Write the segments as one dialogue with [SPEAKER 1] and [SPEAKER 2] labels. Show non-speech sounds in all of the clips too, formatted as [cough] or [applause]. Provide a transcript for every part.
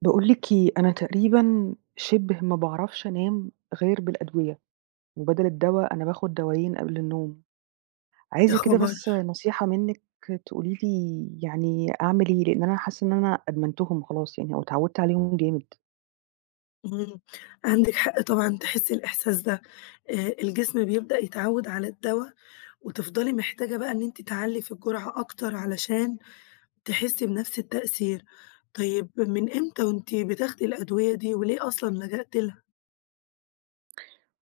[SPEAKER 1] باقول لِك إيه أنا تقريبًا شِبه ما باعرفش أنام غير بالأدوية، وبدل الدوا أنا باخد دوايين قبل النوم.
[SPEAKER 2] يا
[SPEAKER 1] عايزة كده
[SPEAKER 2] خبر!
[SPEAKER 1] بس نصيحة منِك، تقولي لي يعني أعمل إيه؟ لإن أنا حاسة إن أنا أدمنتهم خلاص يعني أو اتعودت عليهم جامد.
[SPEAKER 2] إمم، عندِك حق طبعًا تحسي الإحساس ده. آآ، الجسم بيبدأ يتعود على الدوا، وتفضلي محتاجة بقى إن أنتِ تعلّي في الجرعة أكتر علشان تحسي بنفْس التأثير. طيب من إمتى وأنتِ بتاخدي الأدوية؟ دي وليه أصلًا لجأتِ لها؟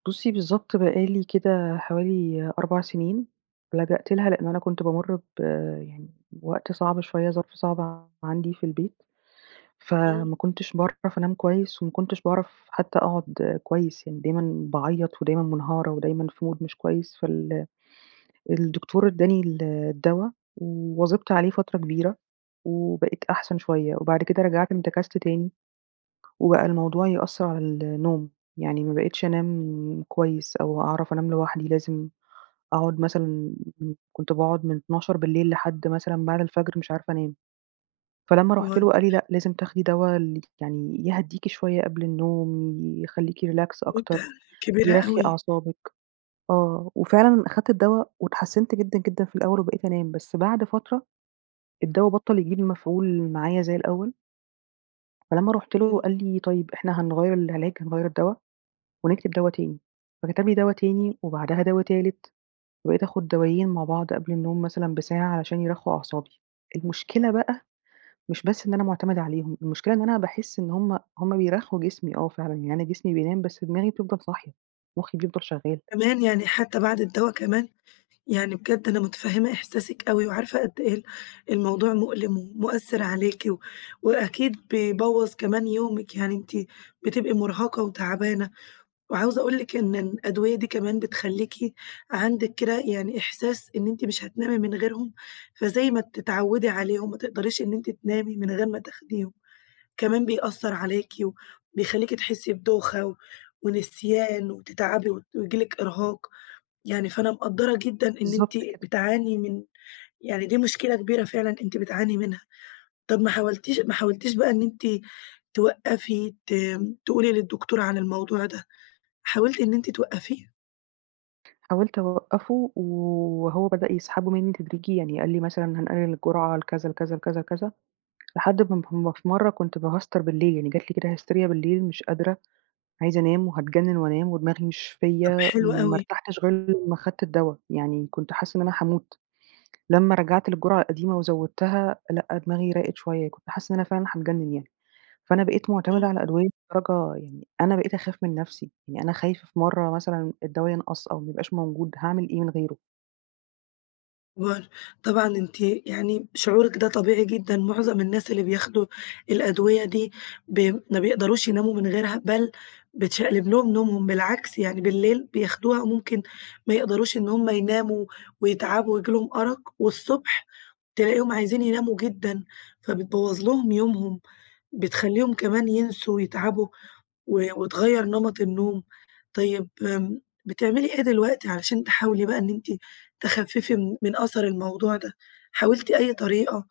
[SPEAKER 1] بصي بالضبط بقى لي كده حوالي 4 سنين، لجأت لها لإن أنا كنت بامر ب يعني بوقت صعب شوية، ظرف صعب عندي في البيت،
[SPEAKER 2] إمم.
[SPEAKER 1] فما كنتش باعرف أنام كويس وما كنتش باعرف حتى أقعد كويس يعني، دايمًا باعيط ودايمًا منهارة ودايمًا في mood مش كويس، فال الدكتور إدّاني ال الدوا، واظبت عليه فترة كبيرة، وبقيت أحسن شوية. وبعد كده رجعت انتكست تاني، وبقى الموضوع يأثّر على ال النوم، يعني ما بقيتش أنام كويس أو أعرف أنام لوحدي، لازم أقعد مثلًا كنت باقعد من 12:00 بالليل لحد مثلًا بعد الفجر مش عارفة أنام. فلمّا رحت
[SPEAKER 2] حوار
[SPEAKER 1] له قال لي: "لأ، لازم تاخدي دوا ال آآ، يعني يهديكِ شوية قبل النوم، يخليكِ Relax أكتر،
[SPEAKER 2] مدة كبيرة
[SPEAKER 1] يرخّي
[SPEAKER 2] أوي.
[SPEAKER 1] أعصابِك". آه، وفعلًا أخدت الدوا واتحسنت جدًا، جدًا في الأول وبقيت أنام، بس بعد فترة الدوا بطَّل يجيب مفعول معايا زي الأول. فلمّا رُحت له،
[SPEAKER 2] امم.
[SPEAKER 1] قال لي: "طيب، إحنا هنغيَّر العلاج، هنغيَّر الدوا ونكتب دوا تاني." فكتب لي دوا تاني،
[SPEAKER 2] [unintelligible]
[SPEAKER 1] وبعدها دوا تالت، وبقيت آخُد دوائين مع بعض قبل النوم مثلًا بساعة، عشان يرخُّوا أعصابي. المشكلة بقى، مش بس إن أنا معتمدة عليهم، المشكلة إن أنا باحس إن هم هم بيرخّوا جسمي آه فعلًا يعني، أنا جسمي بينام بس دماغي بتفضَل صاحية، مخي بيفضل شغّال.
[SPEAKER 2] كمان! يعني حتى بعد الدوا كمان! يعني بجد أنا متفهِّمة إحساسِك أوي وعارفة قد إيه ال الموضوع مؤلِم ومؤثِّر عليكِ، و وأكيد بيبوَّظ كمان يومِك، يعني أنتِ، بتبقي مُرهَقة وتعبانة. وعاوزة أقول لِك إن إن الأدوية دي كمان بتخلّيكِ، عندِك كده يعني إحساس، إن أنتِ مش هتنامي من غيرهم، فزي ما بتتعوِّدي عليهم، ما تقدريش إن أنتِ تنامي من غير ما تاخديهم، كمان بيأثَّر عليكِ و وبيخليكِ تحسّي بدوخة و ونسيان وتتعبي و وييجي لِك إرهاق، يعني فأنا مقدَّرة جدًا إن أنتِ
[SPEAKER 1] بالضبط كده.
[SPEAKER 2] بتعاني من يعني دي مشكلة كبيرة فعلًا أنتِ بتعاني منها. طب ما حاولتيش ما حاولتيش بقى إن أنتِ، توقَّفي ت تقولي للدكتور عن الموضوع ده، حاولتِ إن أنتِ توقَّفيه؟
[SPEAKER 1] حاولت أوقفه و وهو بدأ يسحبه مني تدريجيًا يعني، قال لي مثلًا: "هنقلل الجرعة لكذا لكذا لكذا لكذا." لحد ما ما في مرة كنت باهستر بالليل يعني جات لي كده هستيريا بالليل، مش قادرة، عايزة أنام وهاتجنن وأنام ودماغي مش
[SPEAKER 2] طب
[SPEAKER 1] فيَّ،
[SPEAKER 2] حلو
[SPEAKER 1] ما
[SPEAKER 2] أوي.
[SPEAKER 1] ارتحتش غير لما أخدت الدوا، يعني كنت حاسة إن أنا هاموت، لما رجعت للجرعة القديمة وزوّدتها لأ، دماغي راقت شوية، كنت حاسة إن أنا فعلًا هاتجنن يعني. فأنا بقيت معتمدة
[SPEAKER 2] امم.
[SPEAKER 1] على أدوية لدرجة يعني أنا بقيت أخاف من نفسي، يعني أنا خايفة في مرة مثلًا الدوا ينقص أو ما يبقاش موجود هاعمل إيه من غيره؟
[SPEAKER 2] [unintelligible] طبعًا أنتِ يعني شعورِك ده طبيعي جدًا، معظم الناس اللي بياخدوا الأدوية دي ب ما بيقدروش يناموا من غيرها، بل بتشقلب لهم نومهم بالعكس يعني، بالليل بياخدوها ممكن ما يقدروش إن هُم يناموا ويتعبوا وييجي لهم أرق، والصبح تلاقيهم عايزين يناموا جدًا، فبتبوّظ لهم يومهم، بتخليهم كمان ينسوا ويتعبوا و وتغيّر نمط النوم. طيب بـم بتعملي إيه دلوقتي عشان تحاولي بقى إن أنتِ تخففي من من أثر الموضوع ده؟ حاولتِ أي طريقة،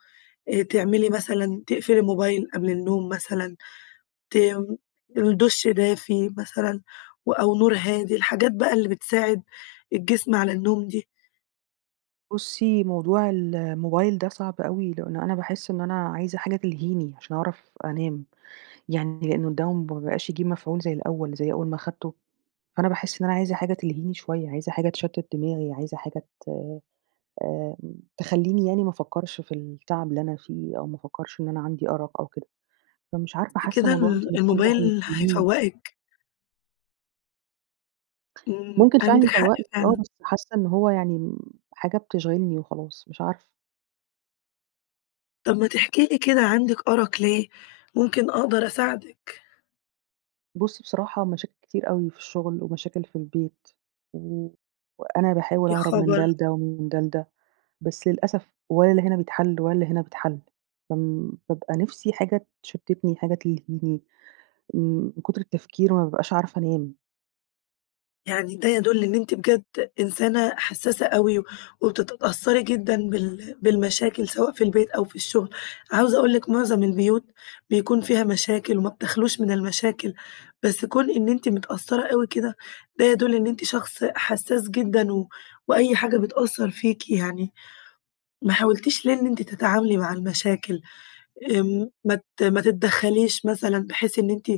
[SPEAKER 2] تعملي مثلًا، تقفّلي الموبايل قبل النوم مثلًا؟ ت دُش دافي مثلًا أو نور هادي؟ الحاجات بقى اللي بتساعد الجسم على النوم دي.
[SPEAKER 1] بصي موضوع الموبايل ده صعب أوي، لأنه أنا باحس إن أنا عايزة حاجة تلهيني عشان أعرف أنام، يعني لأنه الدوا م ما بقاش يجيب مفعول زي الأول، زي أول ما خدته، فأنا باحس إن أنا عايزة حاجة تلهيني شوية، عايزة حاجة تشتت دماغي، عايزة حاجة ت آآ، تخليني يعني ما أفكرش في التعب اللي أنا فيه، أو ما أفكرش إن أنا عندي أرق أو كده، فمش عارفة
[SPEAKER 2] بس
[SPEAKER 1] حاسة
[SPEAKER 2] كده
[SPEAKER 1] موضوع
[SPEAKER 2] ال
[SPEAKER 1] التليفون ده
[SPEAKER 2] الموبايل
[SPEAKER 1] هيلهيني
[SPEAKER 2] هيفوّقِك. إمم،
[SPEAKER 1] ممكن
[SPEAKER 2] عندِك
[SPEAKER 1] فعلًا
[SPEAKER 2] حق
[SPEAKER 1] يفوَّقني آه،
[SPEAKER 2] فعلًا.
[SPEAKER 1] بس حاسّة إن هو يعني م حاجة بتشغلني وخلاص، مش عارفة.
[SPEAKER 2] طب ما تحكي لي كده، عندِك أرق ليه، ممكن أقدر أساعدِك.
[SPEAKER 1] بصي بصراحة، مشاكل كتير أوي في الشغل، ومشاكل في البيت، و وأنا باحاول
[SPEAKER 2] يا
[SPEAKER 1] اهرب من ده
[SPEAKER 2] خبر!
[SPEAKER 1] لده، و من ده لده، بس للأسف ولا اللي هنا بيتحل، ولا اللي هنا بيتحل فم بابقى نفسي حاجة تشتتني، حاجة تلهيني، من كتر التفكير ما بابقاش عارفة أنام.
[SPEAKER 2] يعني ده يدل إن أنتِ بجد إنسانة حسَّاسة أوي، وبتتأثري جدًا بال بالمشاكل سواء في البيت، أو في الشغل، عاوزة أقول لِك معظم البيوت بيكون فيها مشاكل، وما بتخلاش من المشاكل، بس كون إن أنتِ متأثرة أوي كده، ده يدل إن أنتِ شخص حسَّاس جدًا و وأي حاجة بتأثر فيكِ يعني، ما حاولتيش ليه إن أنتِ تتعاملي مع المشاكل، آمم ما ت ما تتدخليش مثلًا، بحيث إن أنتِ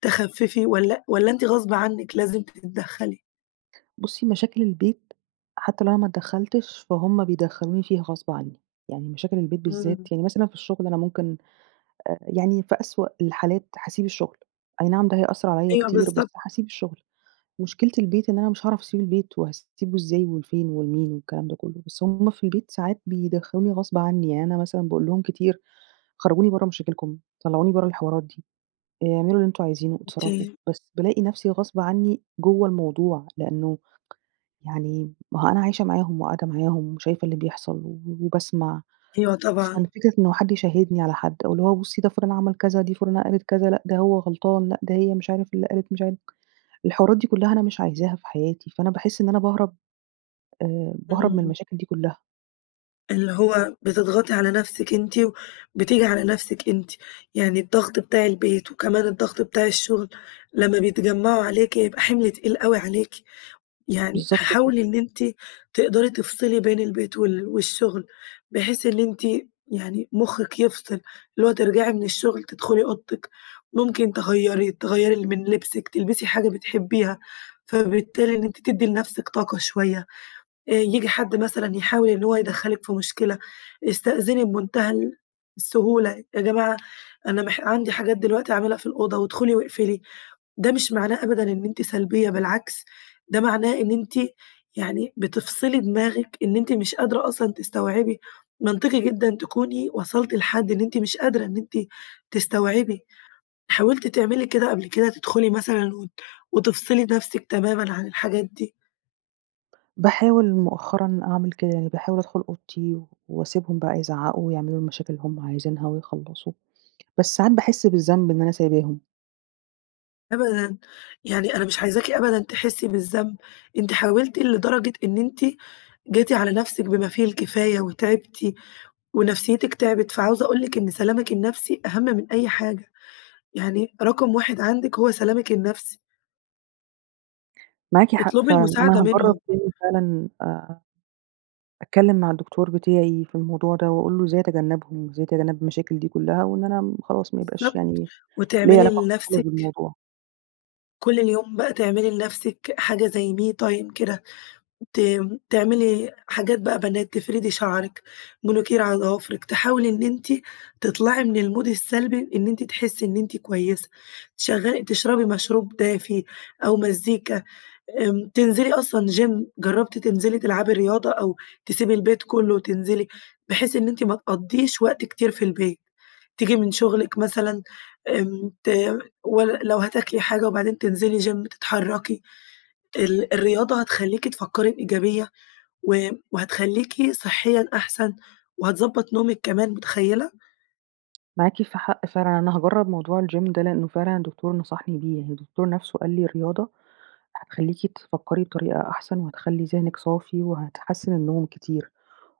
[SPEAKER 2] تخفِّفي والَّا والَّا أنتِ غصب عنِك لازم تتدخلي؟
[SPEAKER 1] بُصّي مشاكل البيت، حتّى لو أنا ما ادخلتش، فهمَّ بيدخلوني فيها غصب عنّي، يعني مشاكل البيت بالذات،
[SPEAKER 2] إمم.
[SPEAKER 1] يعني مثلًا في الشغل أنا ممكن يعني في أسوأ الحالات هاسيب الشغل، أي نعم ده هي هيأثر عليَّ
[SPEAKER 2] أيوه
[SPEAKER 1] كتير،
[SPEAKER 2] بالضبط.
[SPEAKER 1] بس هاسيب الشغل، مشكلة البيت إن أنا مش هاعرف أسيب البيت، وهاسيبه إزاي وفين ولمين؟ والكلام ده كلّه، بس هُم في البيت ساعات بيدخلوني غصب عنّي، يعني أنا مثلًا باقول لهم كتير، خرجوني برّه مشاكلكم، طلعوني برّه الحوارات دي، اعملوا اللي أنتم عايزينه، اتصرفوا.
[SPEAKER 2] [unintelligible]
[SPEAKER 1] بس بالاقي نفسي غصب عنّي جوّه الموضوع، لأنّه يعني مأهو أنا عايشة معاهم وقاعدة معاهم وشايفة اللي بيحصل وباسمع.
[SPEAKER 2] أيوه طبعًا.
[SPEAKER 1] ففكرة إن حد يشهدني على حد، أو اللي هو بُصّي ده فلان عمل كذا، دي فلانة قالت كذا، لأ ده هو غلطان، لأ ده هي مش عارف اللي قالت مش عارف. الحوارات دي كلّها أنا مش عايزاها في حياتي، فأنا باحس إن أنا باهرب، آآ، باهرب من
[SPEAKER 2] امم.
[SPEAKER 1] المشاكل دي كلّها.
[SPEAKER 2] اللي هو بتضغطي على نفسِك أنتِ، وبتيجي على نفسِك أنتِ، يعني الضغط بتاع البيت وكمان الضغط بتاع الشغل، لمّا بيتجمعوا عليكِ يبقى حمل تقيل أوي عليكِ، يعني
[SPEAKER 1] بالضبط
[SPEAKER 2] حاولي
[SPEAKER 1] كده.
[SPEAKER 2] إن أنتِ تقدري تفصلي بين البيت وال والشغل، بحيث إن أنتِ يعني مخِّك يفصل، اللي هو ترجعي من الشغل تدخلي أوضتِك، ممكن تغيري تغيري من لبسِك، تلبسي حاجة بتحبيها، فبالتالي إن أنتِ تدّي لنفسك طاقة شويّة، آآ، ييجي حد مثلًا يحاول إنّ هو يدخلِك في مشكلة، استأذني بمنتهى السهولة، يا جماعة أنا مح عندي حاجات دلوقتي أعملها في الأوضة، وادخلي واقفلي. ده مش معناه أبدًا إن أنتِ سلبيّة بالعكس، ده معناه إن أنتِ يعني بتفصلي دماغِك، إن أنتِ مش قادرة أصلًا تستوعبي، منطقي جدًا تكوني وصلتِ لحد إن أنتِ مش قادرة إن أنتِ تستوعبي، حاولتِ تعملي كده قبل كده، تدخلي مثلًا وت تفصلي نفسِك تمامًا عن الحاجات دي؟
[SPEAKER 1] باحاول مؤخرًا أعمل كده، يعني باحاول أدخل أوضتي، واسيبهم بقى يزعقوا ويعملوا المشاكل اللي هم عايزينها ويخلَّصوا، بس ساعات باحس بالذنب إن أنا سايباهم.
[SPEAKER 2] أبدًا، يعني أنا مش عايزاكِ أبدًا تحسي بالذنب، أنتِ حاولتِ لدرجة إن أنتِ جيتِ على نفسِك بما فيه الكفاية، وتعبتِ ونفسيتِك تعبِت، فعاوزة أقول لِك إن سلامِك النفسي، أهم من أي حاجة، يعني رقم واحد عندِك هو سلامِك النفسي.
[SPEAKER 1] معاكِ حق
[SPEAKER 2] اطلبي
[SPEAKER 1] فعلًا،
[SPEAKER 2] المساعدة
[SPEAKER 1] أنا هاجرب
[SPEAKER 2] منهم.
[SPEAKER 1] تاني فعلًا، آآ، اتكلم مع الدكتور بتاعي في الموضوع ده، وأقول له إزاي اتجنبهم إزاي اتجنب المشاكل دي كلَّها، وإن أنا خلاص ما يبقاش
[SPEAKER 2] بالضبط،
[SPEAKER 1] يعني ليا
[SPEAKER 2] وتعملي
[SPEAKER 1] علاقة خالص
[SPEAKER 2] لنفسِك
[SPEAKER 1] بالموضوع.
[SPEAKER 2] كل اليوم بقى تعملي لنفسِك حاجة زي me time كده، ت تعملي حاجات بقى بنات، تفردي شعرك، مانيكير على ضوافرك، تحاولي إن أنتِ تطلعي من المود السلبي، بإن أنتِ تحسي إن أنتِ كويسة، شغّل تشربي مشروب دافي، أو مزيكا، آمم تنزلي أصلًا Gym جربتِ تنزلي تلعبي رياضة، أو تسيبي البيت كله وتنزلي، بحيث إن أنتِ ما تقضّيش وقت كتير في البيت، تيجي من شغلك مثلًا، آمم ت لو هتاكلي حاجة وبعدين تنزلي Gym تتحركي، ال الرياضة هتخليكِ تفكري بإيجابية و وهتخليكي صحيًا أحسن، وهتضبط نومِك كمان، متخيلة!
[SPEAKER 1] معاكِ ف حق فعلًا. أنا هاجرب موضوع الgym ده لأنّه فعلًا الدكتور نصحني بيه. الدكتور نفسه قال لي: "الرياضة هتخليكِ تفكّري بطريقة أحسن وهتخلّي ذهنِك صافي وهتحسّن النوم كتير".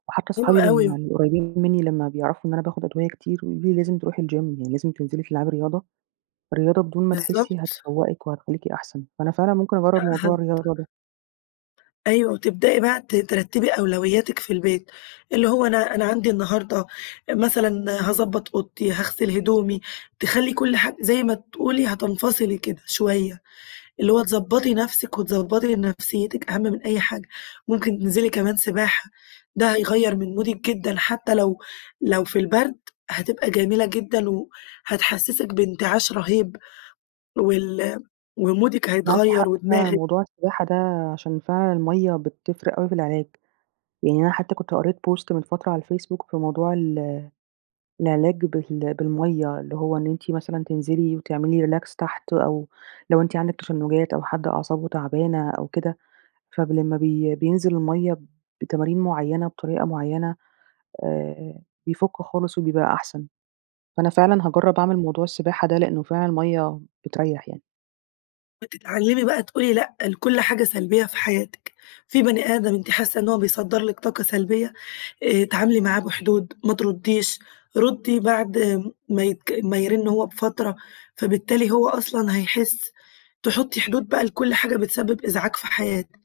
[SPEAKER 1] وحتّى
[SPEAKER 2] حلو
[SPEAKER 1] أصحابي ال
[SPEAKER 2] أوي.
[SPEAKER 1] القريبين مِنّي لمّا بيعرفوا إن أنا باخد أدوية كتير، ويقولوا لي: "لازم تروحي الgym يعني لازم تنزلي تلعبي رياضة". الرياضة بدون ما تحسّي
[SPEAKER 2] بالضبط.
[SPEAKER 1] هتفوقِك وهتخليكِ أحسن، فأنا فعلًا ممكن
[SPEAKER 2] آآ
[SPEAKER 1] أجرّب موضوع
[SPEAKER 2] هت
[SPEAKER 1] الرياضة ده.
[SPEAKER 2] أيوه وتبدأي بقى ت ترتبي أولوياتِك في البيت، اللي هو أنا أنا عندي النهارده مثلًا هاضبط أوضتي، هاغسل هدومي، تخلي كل حاجة زي ما تقولي هتنفصلي كده شويّة، اللي هو تضبطي نفسِك وتضبطي نفسيتِك أهم من أي حاجة. ممكن تنزلي كمان سباحة ده هيغير من مودِك جدًا، حتّى لو لو في البرد هتبقى جميلة جدًا و هتحسّسِك بانتعاش رهيب وال ومودِك
[SPEAKER 1] معاكِ
[SPEAKER 2] هيتغير
[SPEAKER 1] حق فعلًا،
[SPEAKER 2] ودماغِك.
[SPEAKER 1] موضوع السباحة ده عشان فعلًا المَيَّة بتفرق أوي في العلاج. يعني أنا حتّى كنت قريت post من فترة على الفيسبوك في موضوع ال العلاج بال بالميَّة اللي هو إن أنتِ مثلًا تنزلي وتعملي relax تحت، أو لو أنتِ عندِك تشنجات أو حد أعصابه تعبانة أو كده، فب لمّا بي بينزل الميَّة بتمارين معيّنة، بطريقة معيّنة، آآ بيفُكّ خالص وبيبقى أحسن. فأنا فعلًا
[SPEAKER 2] أ
[SPEAKER 1] هاجرّب أعمل موضوع السباحة ده لأنّه فعلًا الميَّة بتريح يعني.
[SPEAKER 2] بتتعلمي بقى تقولي لأ لكل حاجة سلبية في حياتك، في بني آدم أنتِ حاسّة إن هو بيصدر لِك طاقة سلبية، آآ، اتعاملي معاه بحدود، ما ترديش، ردي بعد ما يك ما يرن هو بفترة، فبالتالي هو أصلًا هيحس تحطي حدود بقى لكل حاجة بتسبب إزعاج في حياتِك،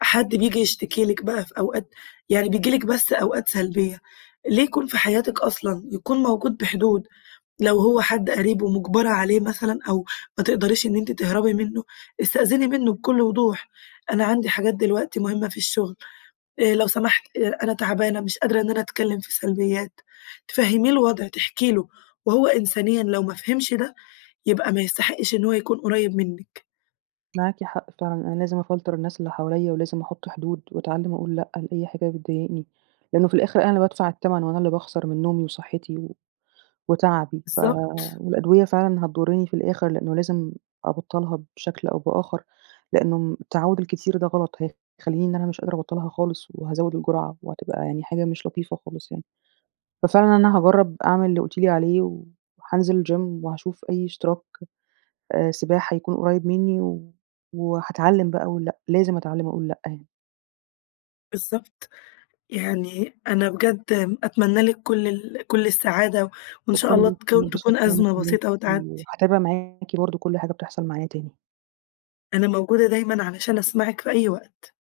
[SPEAKER 2] حد بييجي يشتكي لِك بقى في أوقات يعني بييجي لِك بس أوقات سلبية، ليه يكون في حياتِك أصلًا! يكون موجود بحدود، لو هو حد قريب ومجبرة عليه مثلًا أو ما تقدريش أنتِ تهربي منه، استأذني منه بكل وضوح أنا عندي حاجات دلوقتي مهمة في الشغل آآ، لو سمحت أنا تعبانة، مش قادرة إن أنا أتكلم في سلبيات، تفهمّيه الوضع تحكي له وهو إنسانيًا لو ما فهمش ده، يبقى ما يستحقش إن هو يكون قريب منِك.
[SPEAKER 1] معاكِ حق فعلًا أنا لازم أفلتر الناس اللي حواليَّ، ولازم أحط حدود وأتعلِّم أقول لأ لأي حاجة بتضايقني. لأنه في الآخر أنا اللي بادفع التمن وأنا اللي باخسر من نومي وصحتي و وتعبي ف
[SPEAKER 2] بالضبط.
[SPEAKER 1] والأدوية فعلًا هتضُرني في الآخر، لأنه لازم أبطّلها بشكل أو بآخر، لأنه التعوّد الكتير ده غلط هيخليني إن أنا مش قادرة أبطّلها خالص وهازوِد الجرعة، وهتبقى يعني حاجة مش لطيفة خالص يعني. ففعلًا أنا هاجرب أعمل اللي قلتِ لي عليه، و حانزل الGym وهاشوف أي اشتراك سباحة يكون قريب مني، و وحاتعلم بقى أقول لأ، لازم أتعلم أقول لأ يعني.
[SPEAKER 2] بالضبط، يعني أنا بجد أتمنى لِك كل ال كل السعادة، وإن شاء
[SPEAKER 1] شكرًا
[SPEAKER 2] الله
[SPEAKER 1] ليكِ،
[SPEAKER 2] تكو
[SPEAKER 1] وانبسطت
[SPEAKER 2] تكون
[SPEAKER 1] إن أنا
[SPEAKER 2] أزمة
[SPEAKER 1] كلِّمتِك
[SPEAKER 2] بسيطة وتعدي.
[SPEAKER 1] وحاتابع معاكِ برضه كل حاجة بتحصل معايا تاني.
[SPEAKER 2] أنا موجودة دايمًا علشان أسمعِك في أي وقت.